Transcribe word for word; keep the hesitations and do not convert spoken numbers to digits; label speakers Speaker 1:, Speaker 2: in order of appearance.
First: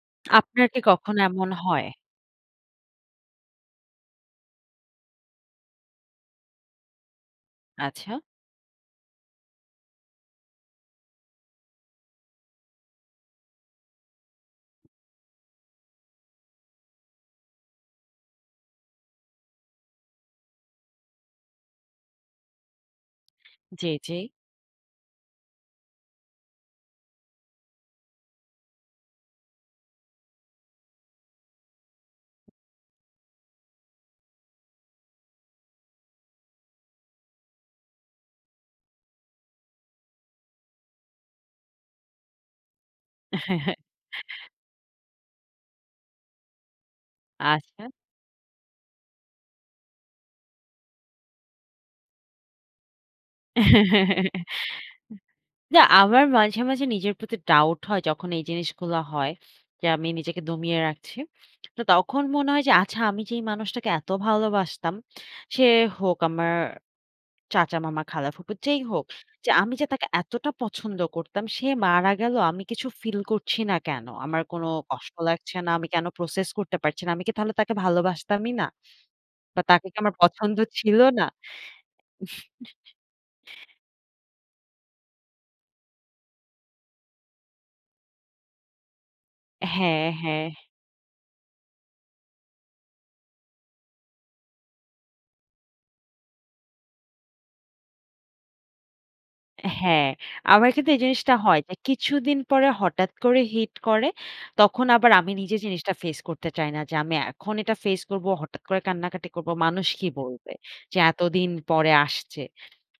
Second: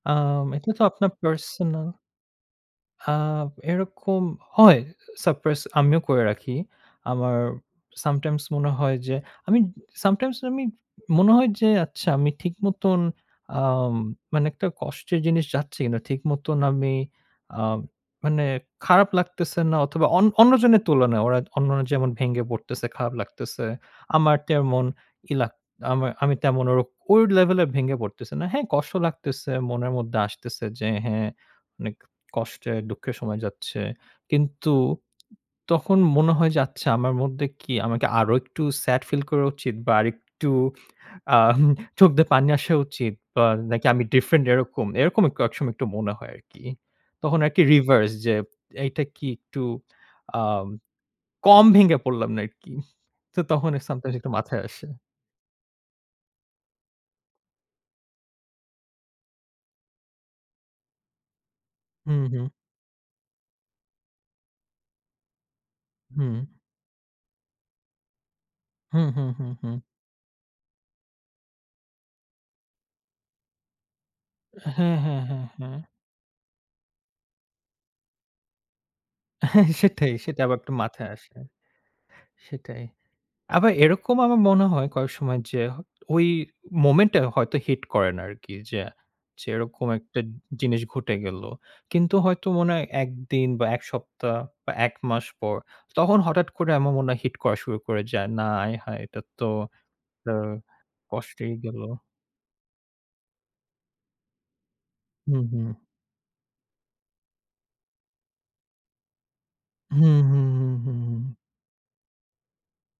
Speaker 1: আম
Speaker 2: আপনার
Speaker 1: এটা
Speaker 2: কি
Speaker 1: তো আপনার
Speaker 2: কখনও এমন হয়?
Speaker 1: পার্সোনাল আ এরকম হয়। আ Surprise আমিও করে রাখি। আমার
Speaker 2: আচ্ছা।
Speaker 1: sometimes মনে হয় যে আমি sometimes আমি মনে হয় যে, আচ্ছা, আমি ঠিক মতন আম মানে একটা কষ্টের জিনিস যাচ্ছে কিনা? ঠিক মতন আমি আ মানে খারাপ লাগতেছেনা অথবা, অন অন্যজনের তুলনায়। ওরা অন্যরা যেমন ভেঙে পড়তেছে, খারাপ লাগতেছে।
Speaker 2: জি, জি।
Speaker 1: আমার তেমন ইলাক আমার আমি তেমন ওর ওই লেভেলের ভেঙে পড়তেছি না। হ্যাঁ, কষ্ট লাগতেছে। মনের মধ্যে আসতেছে যে, "হ্যাঁ, অনেক কষ্টে, দুঃখের সময় যাচ্ছে।" কিন্তু তখন মনে হয় যে "আচ্ছা, আমার মধ্যে কি আমাকে আরো একটু sad feel করা উচিত বা আরেকটু আম হু চোখ দিয়ে পানি আসা উচিত বা
Speaker 2: হ্যাঁ, হ্যাঁ।
Speaker 1: নাকি আমি different এরকম।" এরকম ক একসময় একটু মনে হয় আরকি। তখন আরকি
Speaker 2: আচ্ছা।
Speaker 1: reverse যে এইটা কি একটু আ কম ভেঙে পড়লাম নাকি? তো তখন এ sometimes একটু মাথায় আসে।
Speaker 2: না, আমার মাঝে, মাঝে নিজের প্রতি doubt হয়। যখন এই জিনিসগুলো হয়। যে আমি নিজেকে দমিয়ে রাখছি। তো
Speaker 1: হুম,
Speaker 2: তখন
Speaker 1: হুম।
Speaker 2: মনে হয় যে, "আচ্ছা, আমি যেই মানুষটাকে এত ভালোবাসতাম। সে হোক
Speaker 1: হুম।
Speaker 2: আমার চাচা, মামা, খালা, ফুফু যেই হোক।
Speaker 1: হুম, হুম,
Speaker 2: যে
Speaker 1: হুম,
Speaker 2: আমি
Speaker 1: হুম।
Speaker 2: যে তাকে এতটা পছন্দ করতাম, সে মারা গেল। আমি কিছু ফিল করছি না কেন? আমার কোন
Speaker 1: হ্যাঁ,
Speaker 2: কষ্ট
Speaker 1: হ্যাঁ, হ্যাঁ,
Speaker 2: লাগছে না।
Speaker 1: হ্যাঁ।
Speaker 2: আমি কেন process করতে পারছি না? আমি কি তাহলে তাকে ভালোবাসতামই না? বা
Speaker 1: হ্যাঁ,
Speaker 2: তাকে কি
Speaker 1: সেটাই,
Speaker 2: আমার
Speaker 1: সেটাই।
Speaker 2: পছন্দ
Speaker 1: আবার একটু
Speaker 2: ছিল
Speaker 1: মাথায়
Speaker 2: না?"
Speaker 1: আসে। সেটাই। আবার এরকম আমার মনে হয় কয়েক সময় যে হ ওই moment এ হয়তো hit করে না আরকি। যে যেরকম
Speaker 2: হ্যাঁ,
Speaker 1: একটা জি
Speaker 2: হ্যাঁ।
Speaker 1: জিনিস ঘটে গেল। কিন্তু হয়তো মনে হয় এক দিন বা, এক সপ্তাহ বা, এক মাস পর তখন হঠাট করে আমার মনে হয় hit করা শুরু করে যায়। না, আয় হায়! এটা তো
Speaker 2: হ্যাঁ,
Speaker 1: আ
Speaker 2: আমার কিন্তু এই জিনিসটা
Speaker 1: কষ্টেই
Speaker 2: হয় যে
Speaker 1: গেল।
Speaker 2: কিছুদিন পরে হঠাৎ করে hit করে। তখন আবার আমি
Speaker 1: হুম,
Speaker 2: নিজে
Speaker 1: হুম।
Speaker 2: জিনিসটা ফেস করতে চাই না। যে আমি এখন এটা ফেস করবো, হঠাৎ করে কান্নাকাটি করবো। মানুষ কি
Speaker 1: হুম, হুম,
Speaker 2: বলবে?
Speaker 1: হুম,
Speaker 2: যে
Speaker 1: হুম, হুম।
Speaker 2: এতদিন পরে আসছে।